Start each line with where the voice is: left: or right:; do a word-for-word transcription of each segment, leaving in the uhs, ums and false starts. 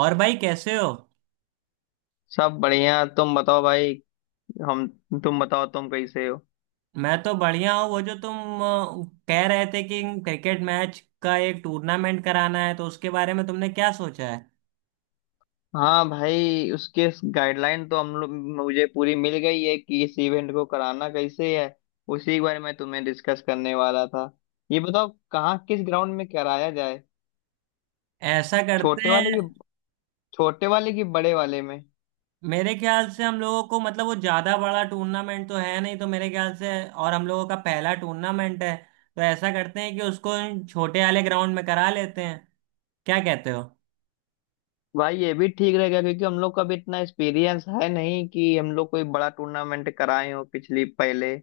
right: और भाई कैसे हो?
left: सब बढ़िया। तुम बताओ भाई। हम तुम बताओ, तुम कैसे हो?
right: मैं तो बढ़िया हूँ। वो जो तुम अ, कह रहे थे कि क्रिकेट मैच का एक टूर्नामेंट कराना है, तो उसके बारे में तुमने क्या सोचा है?
left: हाँ भाई, उसके गाइडलाइन तो हम लोग, मुझे पूरी मिल गई है कि इस इवेंट को कराना कैसे है। उसी के बारे में तुम्हें डिस्कस करने वाला था। ये बताओ कहाँ, किस ग्राउंड में कराया जाए?
right: ऐसा करते
left: छोटे वाले की
right: हैं।
left: छोटे वाले की बड़े वाले में?
right: मेरे ख्याल से हम लोगों को, मतलब, वो ज्यादा बड़ा टूर्नामेंट तो है नहीं, तो मेरे ख्याल से, और हम लोगों का पहला टूर्नामेंट है। तो ऐसा करते हैं कि उसको छोटे वाले ग्राउंड में करा लेते हैं। क्या कहते हो?
left: भाई ये भी ठीक रहेगा, क्योंकि हम लोग का भी इतना एक्सपीरियंस है नहीं कि हम लोग कोई बड़ा टूर्नामेंट कराए हो पिछली पहले।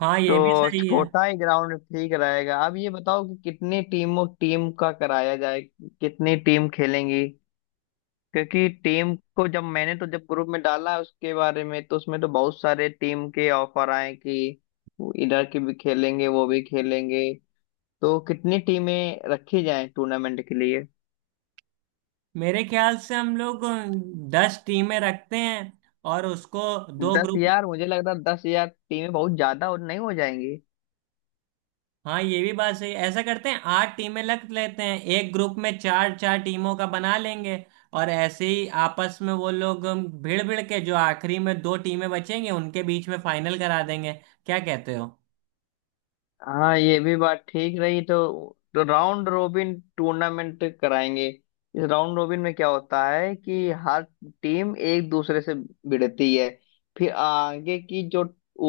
right: हाँ,
left: तो
right: ये भी सही है।
left: छोटा ही ग्राउंड ठीक रहेगा। अब ये बताओ कि कितनी टीमों टीम का कराया जाए, कितनी टीम खेलेंगी? क्योंकि टीम को, जब मैंने तो जब ग्रुप में डाला उसके बारे में, तो उसमें तो बहुत सारे टीम के ऑफर आए कि वो इधर के भी खेलेंगे, वो भी खेलेंगे। तो कितनी टीमें रखी जाएं टूर्नामेंट के लिए?
right: मेरे ख्याल से हम लोग दस टीमें रखते हैं, और उसको दो
left: दस?
right: ग्रुप।
left: यार मुझे लग रहा है दस यार टीमें बहुत ज्यादा और नहीं हो जाएंगी।
right: हाँ, ये भी बात सही है। ऐसा करते हैं, आठ टीमें रख लेते हैं, एक ग्रुप में चार चार टीमों का बना लेंगे। और ऐसे ही आपस में वो लोग भिड़ भिड़ के, जो आखिरी में दो टीमें बचेंगी, उनके बीच में फाइनल करा देंगे। क्या कहते हो?
left: हाँ ये भी बात ठीक रही। तो, तो राउंड रोबिन टूर्नामेंट कराएंगे। इस राउंड रोबिन में क्या होता है कि हर टीम एक दूसरे से भिड़ती है। फिर आगे की जो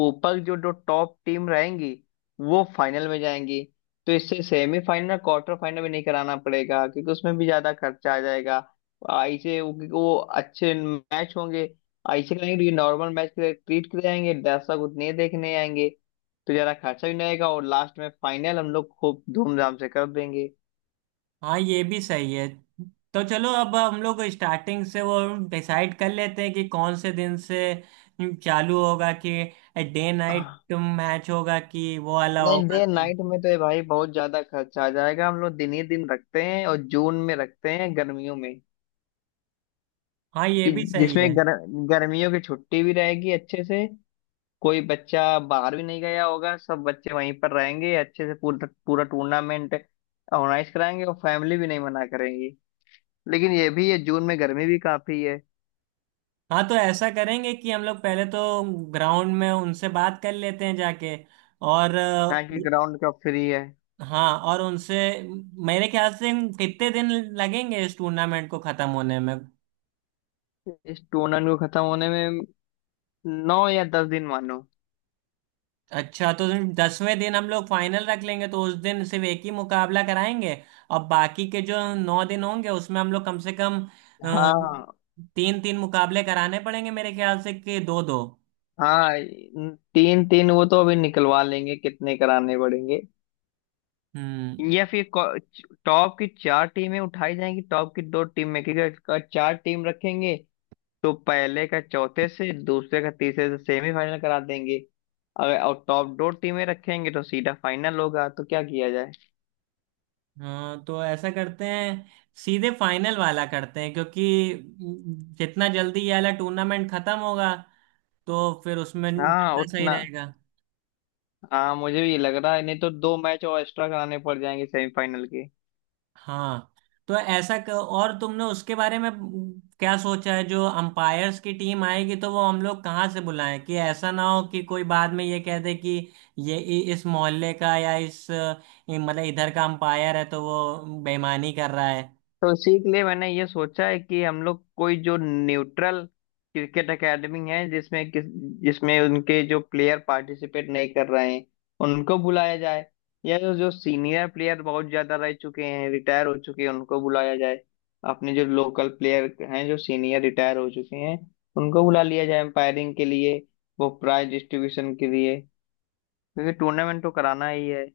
left: ऊपर जो जो टॉप टीम रहेंगी वो फाइनल में जाएंगी। तो इससे सेमीफाइनल क्वार्टर फाइनल भी नहीं कराना पड़ेगा, क्योंकि उसमें भी ज्यादा खर्चा आ जाएगा। ऐसे वो, क्योंकि वो अच्छे मैच होंगे। ऐसे करेंगे, नॉर्मल मैच ट्रीट कराएंगे, दर्शक उतने देखने आएंगे। तो ज्यादा खर्चा भी नहीं आएगा और लास्ट में फाइनल हम लोग खूब धूमधाम से कर देंगे।
right: हाँ, ये भी सही है। तो चलो, अब हम लोग स्टार्टिंग से वो डिसाइड कर लेते हैं कि कौन से दिन से चालू होगा, कि डे नाइट
left: आह,
right: मैच होगा कि वो वाला
left: नहीं,
right: होगा,
left: डे
right: तो।
left: नाइट में तो ये भाई बहुत ज्यादा खर्चा आ जाएगा। हम लोग दिन ही दिन रखते हैं और जून में रखते हैं, गर्मियों में।
right: हाँ, ये
left: कि
right: भी सही है।
left: जिसमें गर, गर्मियों की छुट्टी भी रहेगी अच्छे से। कोई बच्चा बाहर भी नहीं गया होगा, सब बच्चे वहीं पर रहेंगे, अच्छे से पूरा पूरा टूर्नामेंट ऑर्गेनाइज कराएंगे, और फैमिली भी नहीं मना करेंगी। लेकिन ये भी है, जून में गर्मी भी काफी है।
right: हाँ, तो ऐसा करेंगे कि हम लोग पहले तो ग्राउंड में उनसे बात कर लेते हैं जाके, और
left: हाँ,
right: अ,
left: कि ग्राउंड का फ्री है।
right: हाँ और उनसे, मेरे ख्याल से, कितने दिन लगेंगे इस टूर्नामेंट को खत्म होने में?
left: इस टूर्नामेंट को खत्म होने में नौ या दस दिन मानो।
right: अच्छा, तो दसवें दिन हम लोग फाइनल रख लेंगे, तो उस दिन सिर्फ एक ही मुकाबला कराएंगे। और बाकी के जो नौ दिन होंगे, उसमें हम लोग कम से कम
left: हाँ।
right: तीन तीन मुकाबले कराने पड़ेंगे, मेरे ख्याल से, कि दो दो।
left: हाँ, तीन तीन वो तो अभी निकलवा लेंगे कितने कराने पड़ेंगे।
right: हम्म।
left: या फिर को- टॉप की चार टीमें उठाई जाएंगी, टॉप की दो टीम में, क्योंकि अगर चार टीम रखेंगे तो पहले का चौथे से, दूसरे का तीसरे से सेमीफाइनल करा देंगे। अगर और टॉप दो टीमें रखेंगे तो सीधा फाइनल होगा। तो क्या किया जाए?
right: हाँ, तो ऐसा करते हैं, सीधे फाइनल वाला करते हैं, क्योंकि जितना जल्दी ये वाला टूर्नामेंट खत्म होगा, तो फिर उसमें
left: हाँ
right: ज्यादा सही
left: उतना।
right: रहेगा।
left: हाँ मुझे भी ये लग रहा है, नहीं तो दो मैच और एक्स्ट्रा कराने पड़ जाएंगे सेमीफाइनल के।
right: हाँ, तो ऐसा क- और तुमने उसके बारे में क्या सोचा है, जो अंपायर्स की टीम आएगी, तो वो हम लोग कहाँ से बुलाएं, कि ऐसा ना हो कि कोई बाद में ये कह दे कि ये इ- इस मोहल्ले का या इस अ, मतलब इधर का अंपायर है तो वो बेईमानी कर रहा है।
left: तो उसी के लिए मैंने ये सोचा है कि हम लोग कोई जो न्यूट्रल क्रिकेट एकेडमी है, जिसमें किस जिसमें उनके जो प्लेयर पार्टिसिपेट नहीं कर रहे हैं उनको बुलाया जाए। या जो जो सीनियर प्लेयर बहुत ज्यादा रह चुके हैं, रिटायर हो चुके हैं, उनको बुलाया जाए। अपने जो लोकल प्लेयर हैं, जो सीनियर रिटायर हो चुके हैं, उनको बुला लिया जाए एम्पायरिंग के लिए, वो प्राइज डिस्ट्रीब्यूशन के लिए। क्योंकि टूर्नामेंट तो कराना ही है।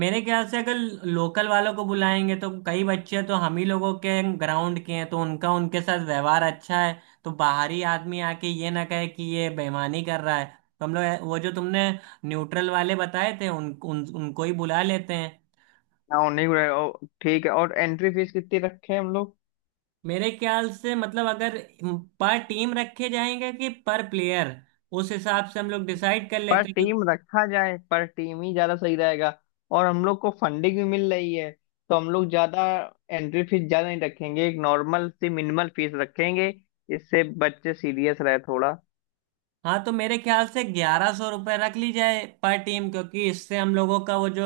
right: मेरे ख्याल से, अगर लोकल वालों को बुलाएंगे, तो कई बच्चे तो हम ही लोगों के ग्राउंड के हैं, तो उनका उनके साथ व्यवहार अच्छा है, तो बाहरी आदमी आके ये ना कहे कि ये बेईमानी कर रहा है। तो हम लोग वो जो तुमने न्यूट्रल वाले बताए थे, उन, उन उनको ही बुला लेते हैं।
left: हाँ, उन्हीं को। और ठीक है, और एंट्री फीस कितनी रखे हैं हम लोग?
right: मेरे ख्याल से, मतलब, अगर पर टीम रखे जाएंगे कि पर प्लेयर, उस हिसाब से हम लोग डिसाइड कर
left: पर
right: लेते हैं।
left: टीम रखा जाए, पर टीम ही ज्यादा सही रहेगा। और हम लोग को फंडिंग भी मिल रही है, तो हम लोग ज्यादा एंट्री फीस ज्यादा नहीं रखेंगे। एक नॉर्मल सी मिनिमल फीस रखेंगे, इससे बच्चे सीरियस रहे थोड़ा।
right: हाँ, तो मेरे ख्याल से ग्यारह सौ रुपये रख ली जाए पर टीम, क्योंकि इससे हम लोगों का वो जो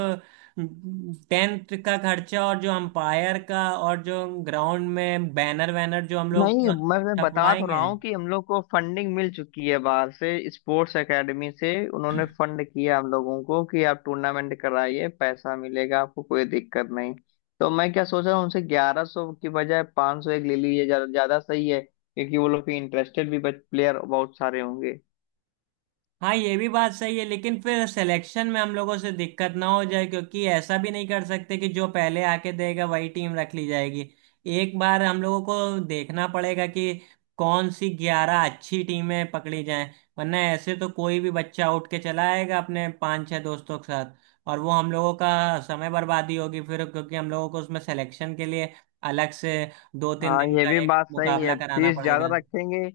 right: टेंट का खर्चा, और जो अंपायर का, और जो ग्राउंड में बैनर वैनर जो हम लोग
left: नहीं, मैं मैं बता तो रहा
right: छपवाएंगे।
left: हूँ कि हम लोग को फंडिंग मिल चुकी है, बाहर से स्पोर्ट्स एकेडमी से उन्होंने फंड किया हम लोगों को कि आप टूर्नामेंट कराइए, पैसा मिलेगा, आपको कोई दिक्कत नहीं। तो मैं क्या सोच रहा हूँ, उनसे ग्यारह सौ की बजाय पाँच सौ एक ले लीजिए, ज्यादा ज्यादा सही है, क्योंकि वो लोग के इंटरेस्टेड भी प्लेयर बहुत सारे होंगे।
right: हाँ, ये भी बात सही है, लेकिन फिर सिलेक्शन में हम लोगों से दिक्कत ना हो जाए, क्योंकि ऐसा भी नहीं कर सकते कि जो पहले आके देगा वही टीम रख ली जाएगी। एक बार हम लोगों को देखना पड़ेगा कि कौन सी ग्यारह अच्छी टीमें पकड़ी जाएं। वरना ऐसे तो कोई भी बच्चा उठ के चला आएगा अपने पांच छह दोस्तों के साथ। और वो हम लोगों का समय बर्बादी होगी फिर, क्योंकि हम लोगों को उसमें सिलेक्शन के लिए अलग से दो तीन
left: हाँ
right: दिन
left: ये
right: का
left: भी
right: एक
left: बात सही है,
right: मुकाबला कराना
left: फीस ज्यादा
right: पड़ेगा।
left: रखेंगे।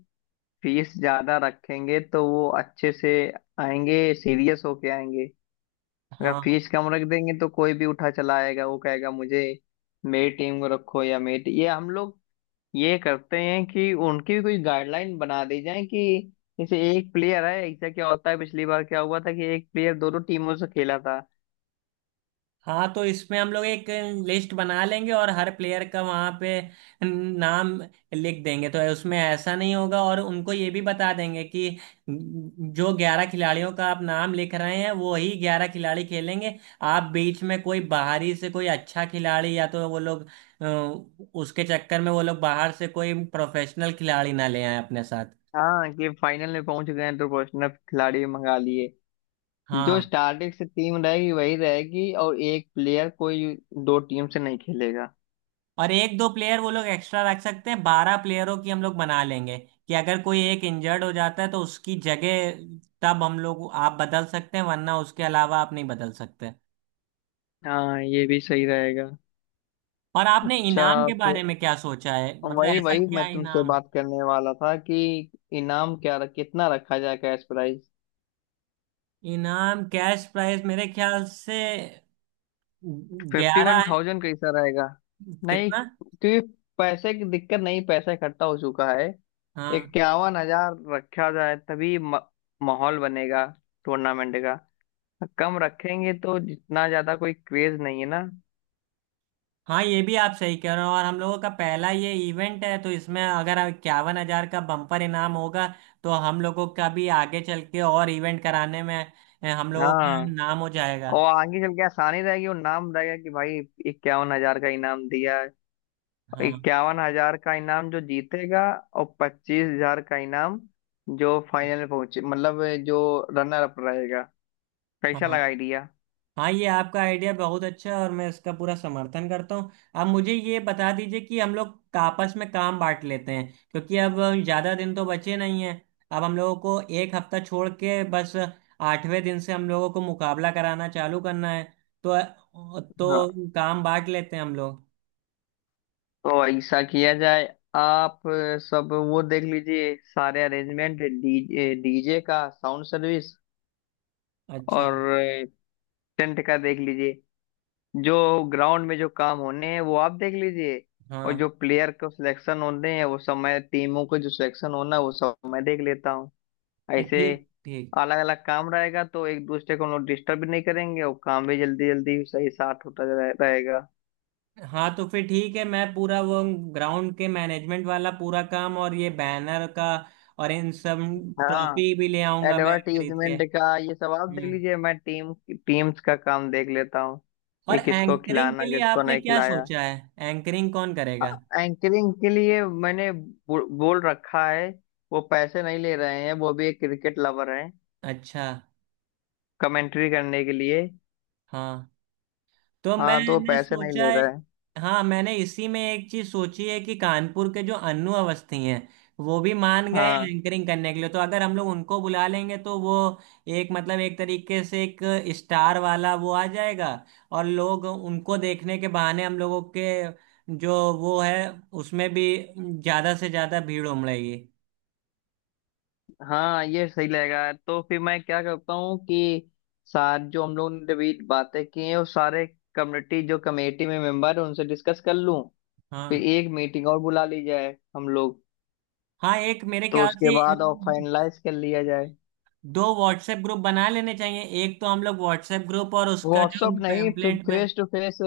left: फीस ज्यादा रखेंगे तो वो अच्छे से आएंगे, सीरियस होके आएंगे। अगर
right: हाँ,
left: फीस कम रख देंगे तो कोई भी उठा चला आएगा, वो कहेगा मुझे मेरी टीम को रखो, या मेरी टी- ये हम लोग ये करते हैं कि उनकी भी कोई गाइडलाइन बना दी जाए कि जैसे एक प्लेयर है, ऐसा क्या होता है, पिछली बार क्या हुआ था कि एक प्लेयर दोनों टीमों से खेला था।
right: हाँ। तो इसमें हम लोग एक लिस्ट बना लेंगे और हर प्लेयर का वहाँ पे नाम लिख देंगे, तो उसमें ऐसा नहीं होगा। और उनको ये भी बता देंगे कि जो ग्यारह खिलाड़ियों का आप नाम लिख रहे हैं, वो ही ग्यारह खिलाड़ी खेलेंगे। आप बीच में कोई बाहरी से कोई अच्छा खिलाड़ी, या तो वो लोग, अ, उसके चक्कर में वो लोग बाहर से कोई प्रोफेशनल खिलाड़ी ना ले आए अपने साथ।
left: हाँ, कि फाइनल में पहुंच गए हैं तो प्रोफेशनल खिलाड़ी मंगा लिए। जो
right: हाँ,
left: स्टार्टिंग से टीम रहेगी वही रहेगी, और एक प्लेयर कोई दो टीम से नहीं खेलेगा।
right: और एक दो प्लेयर वो लोग एक्स्ट्रा रख सकते हैं, बारह प्लेयरों की हम लोग बना लेंगे। कि अगर कोई एक इंजर्ड हो जाता है, तो उसकी जगह तब हम लोग आप बदल सकते हैं, वरना उसके अलावा आप नहीं बदल सकते।
left: हाँ, ये भी सही रहेगा।
right: और आपने
left: अच्छा,
right: इनाम के बारे में क्या सोचा है? मतलब
left: वही
right: ऐसा
left: वही
right: क्या
left: मैं तुमसे
right: इनाम?
left: बात करने वाला था कि इनाम क्या रख, कितना रखा जाए, कैश प्राइस?
right: इनाम, कैश प्राइस, मेरे ख्याल से
left: फिफ्टी वन
right: ग्यारह।
left: थाउजेंड कैसा रहेगा? नहीं,
right: कितना?
left: क्योंकि पैसे की दिक्कत नहीं, पैसा इकट्ठा हो चुका है।
right: हाँ,
left: इक्यावन हजार रखा जाए, तभी म- माहौल बनेगा टूर्नामेंट का। कम रखेंगे तो जितना ज्यादा कोई क्रेज नहीं है ना।
right: हाँ, ये भी आप सही कह रहे हो, और हम लोगों का पहला ये इवेंट है, तो इसमें अगर इक्यावन हजार का बम्पर इनाम होगा, तो हम लोगों का भी आगे चल के और इवेंट कराने में, अ, हम लोगों का
left: हाँ।
right: नाम हो जाएगा।
left: और आगे चल के आसानी रहेगी और नाम रहेगा कि भाई इक्यावन हजार का इनाम दिया।
right: हाँ,
left: इक्यावन हजार का इनाम जो जीतेगा, और पच्चीस हजार का इनाम जो फाइनल में पहुंचे, मतलब जो रनर अप रहेगा।
right: हाँ।
left: कैसा लगा आइडिया?
right: हाँ, ये आपका आइडिया बहुत अच्छा है, और मैं इसका पूरा समर्थन करता हूँ। आप मुझे ये बता दीजिए कि हम लोग का- आपस में काम बांट लेते हैं, क्योंकि अब ज़्यादा दिन तो बचे नहीं हैं। अब हम लोगों को एक हफ्ता छोड़ के बस आठवें दिन से हम लोगों को मुकाबला कराना चालू करना है, तो
left: हाँ,
right: तो काम बांट लेते हैं हम लोग।
left: तो ऐसा किया जाए। आप सब वो देख लीजिए, सारे अरेंजमेंट, डीजे डीजे का साउंड सर्विस
right: अच्छा।
left: और टेंट का देख लीजिए। जो ग्राउंड में जो काम होने हैं वो आप देख लीजिए। और जो
right: हाँ।
left: प्लेयर को सिलेक्शन होने हैं वो सब मैं, टीमों को जो सिलेक्शन होना है वो सब मैं देख लेता हूँ। ऐसे
right: ठीक, ठीक।
left: अलग अलग काम रहेगा तो एक दूसरे को हम लोग डिस्टर्ब भी नहीं करेंगे, और काम भी जल्दी जल्दी सही साथ होता रहे- रहेगा।
right: हाँ, तो फिर ठीक है। मैं पूरा वो ग्राउंड के मैनेजमेंट वाला पूरा काम, और ये बैनर का, और इन सब।
left: हाँ।
right: ट्रॉफी भी ले आऊंगा मैं खरीद के।
left: एडवर्टीजमेंट का ये सब आप देख
right: हम्म।
left: लीजिए, मैं टीम टीम्स का काम देख लेता हूँ।
right: और
left: ये किसको
right: एंकरिंग के
left: खिलाना,
right: लिए
left: किसको
right: आपने
left: नहीं
right: क्या
left: खिलाया।
right: सोचा है? एंकरिंग कौन करेगा?
left: एंकरिंग के लिए मैंने बो, बोल रखा है, वो पैसे नहीं ले रहे हैं, वो भी एक क्रिकेट लवर है,
right: अच्छा।
left: कमेंट्री करने के लिए।
right: हाँ, तो
left: हाँ, तो वो
right: मैंने
left: पैसे नहीं
right: सोचा
left: ले
right: है।
left: रहे हैं।
right: हाँ, मैंने इसी में एक चीज सोची है कि कानपुर के जो अन्नू अवस्थी हैं, वो भी मान गए हैं
left: हाँ।
right: एंकरिंग करने के लिए। तो अगर हम लोग उनको बुला लेंगे, तो वो एक मतलब एक तरीके से एक स्टार वाला वो आ जाएगा। और लोग उनको देखने के बहाने हम लोगों के, जो वो है, उसमें भी ज्यादा से ज्यादा भीड़ उमड़ेगी।
left: हाँ, ये सही लगेगा। तो फिर मैं क्या करता हूँ कि सार जो हम लोगों ने अभी बातें की हैं वो सारे कम्युनिटी जो कमेटी में मेंबर है उनसे डिस्कस कर लूँ। फिर
right: हाँ,
left: एक मीटिंग और बुला ली जाए हम लोग,
right: हाँ। एक मेरे
left: तो
right: ख्याल
left: उसके
right: से
left: बाद और फाइनलाइज कर लिया जाए।
right: दो व्हाट्सएप ग्रुप बना लेने चाहिए, एक तो हम लोग व्हाट्सएप ग्रुप और उसका जो
left: व्हाट्सअप नहीं, फिर
right: पैम्पलेट में।
left: फेस टू फेस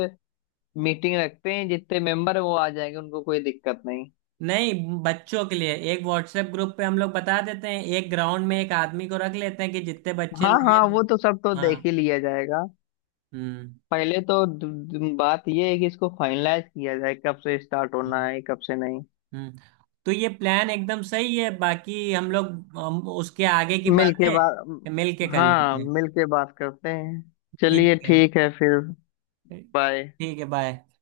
left: मीटिंग रखते हैं, जितने मेंबर है वो आ जाएंगे, उनको कोई दिक्कत नहीं।
right: नहीं, बच्चों के लिए एक व्हाट्सएप ग्रुप पे हम लोग बता देते हैं, एक ग्राउंड में एक आदमी को रख लेते हैं कि जितने बच्चे
left: हाँ हाँ,
right: नए।
left: वो तो सब तो
right: हाँ।
left: देख ही लिया जाएगा।
right: हम्म।
left: पहले तो द- द- बात ये है कि इसको फाइनलाइज किया जाए, कब से स्टार्ट होना
right: हम्म।
left: है, कब से नहीं।
right: हम्म। तो ये प्लान एकदम सही है, बाकी हम लोग हम उसके आगे की
left: मिल के बात,
right: बातें मिल के कर लेते
left: हाँ,
right: हैं।
left: मिल के बात करते हैं। चलिए
right: ठीक है।
left: ठीक है फिर। बाय।
right: ठीक है, बाय।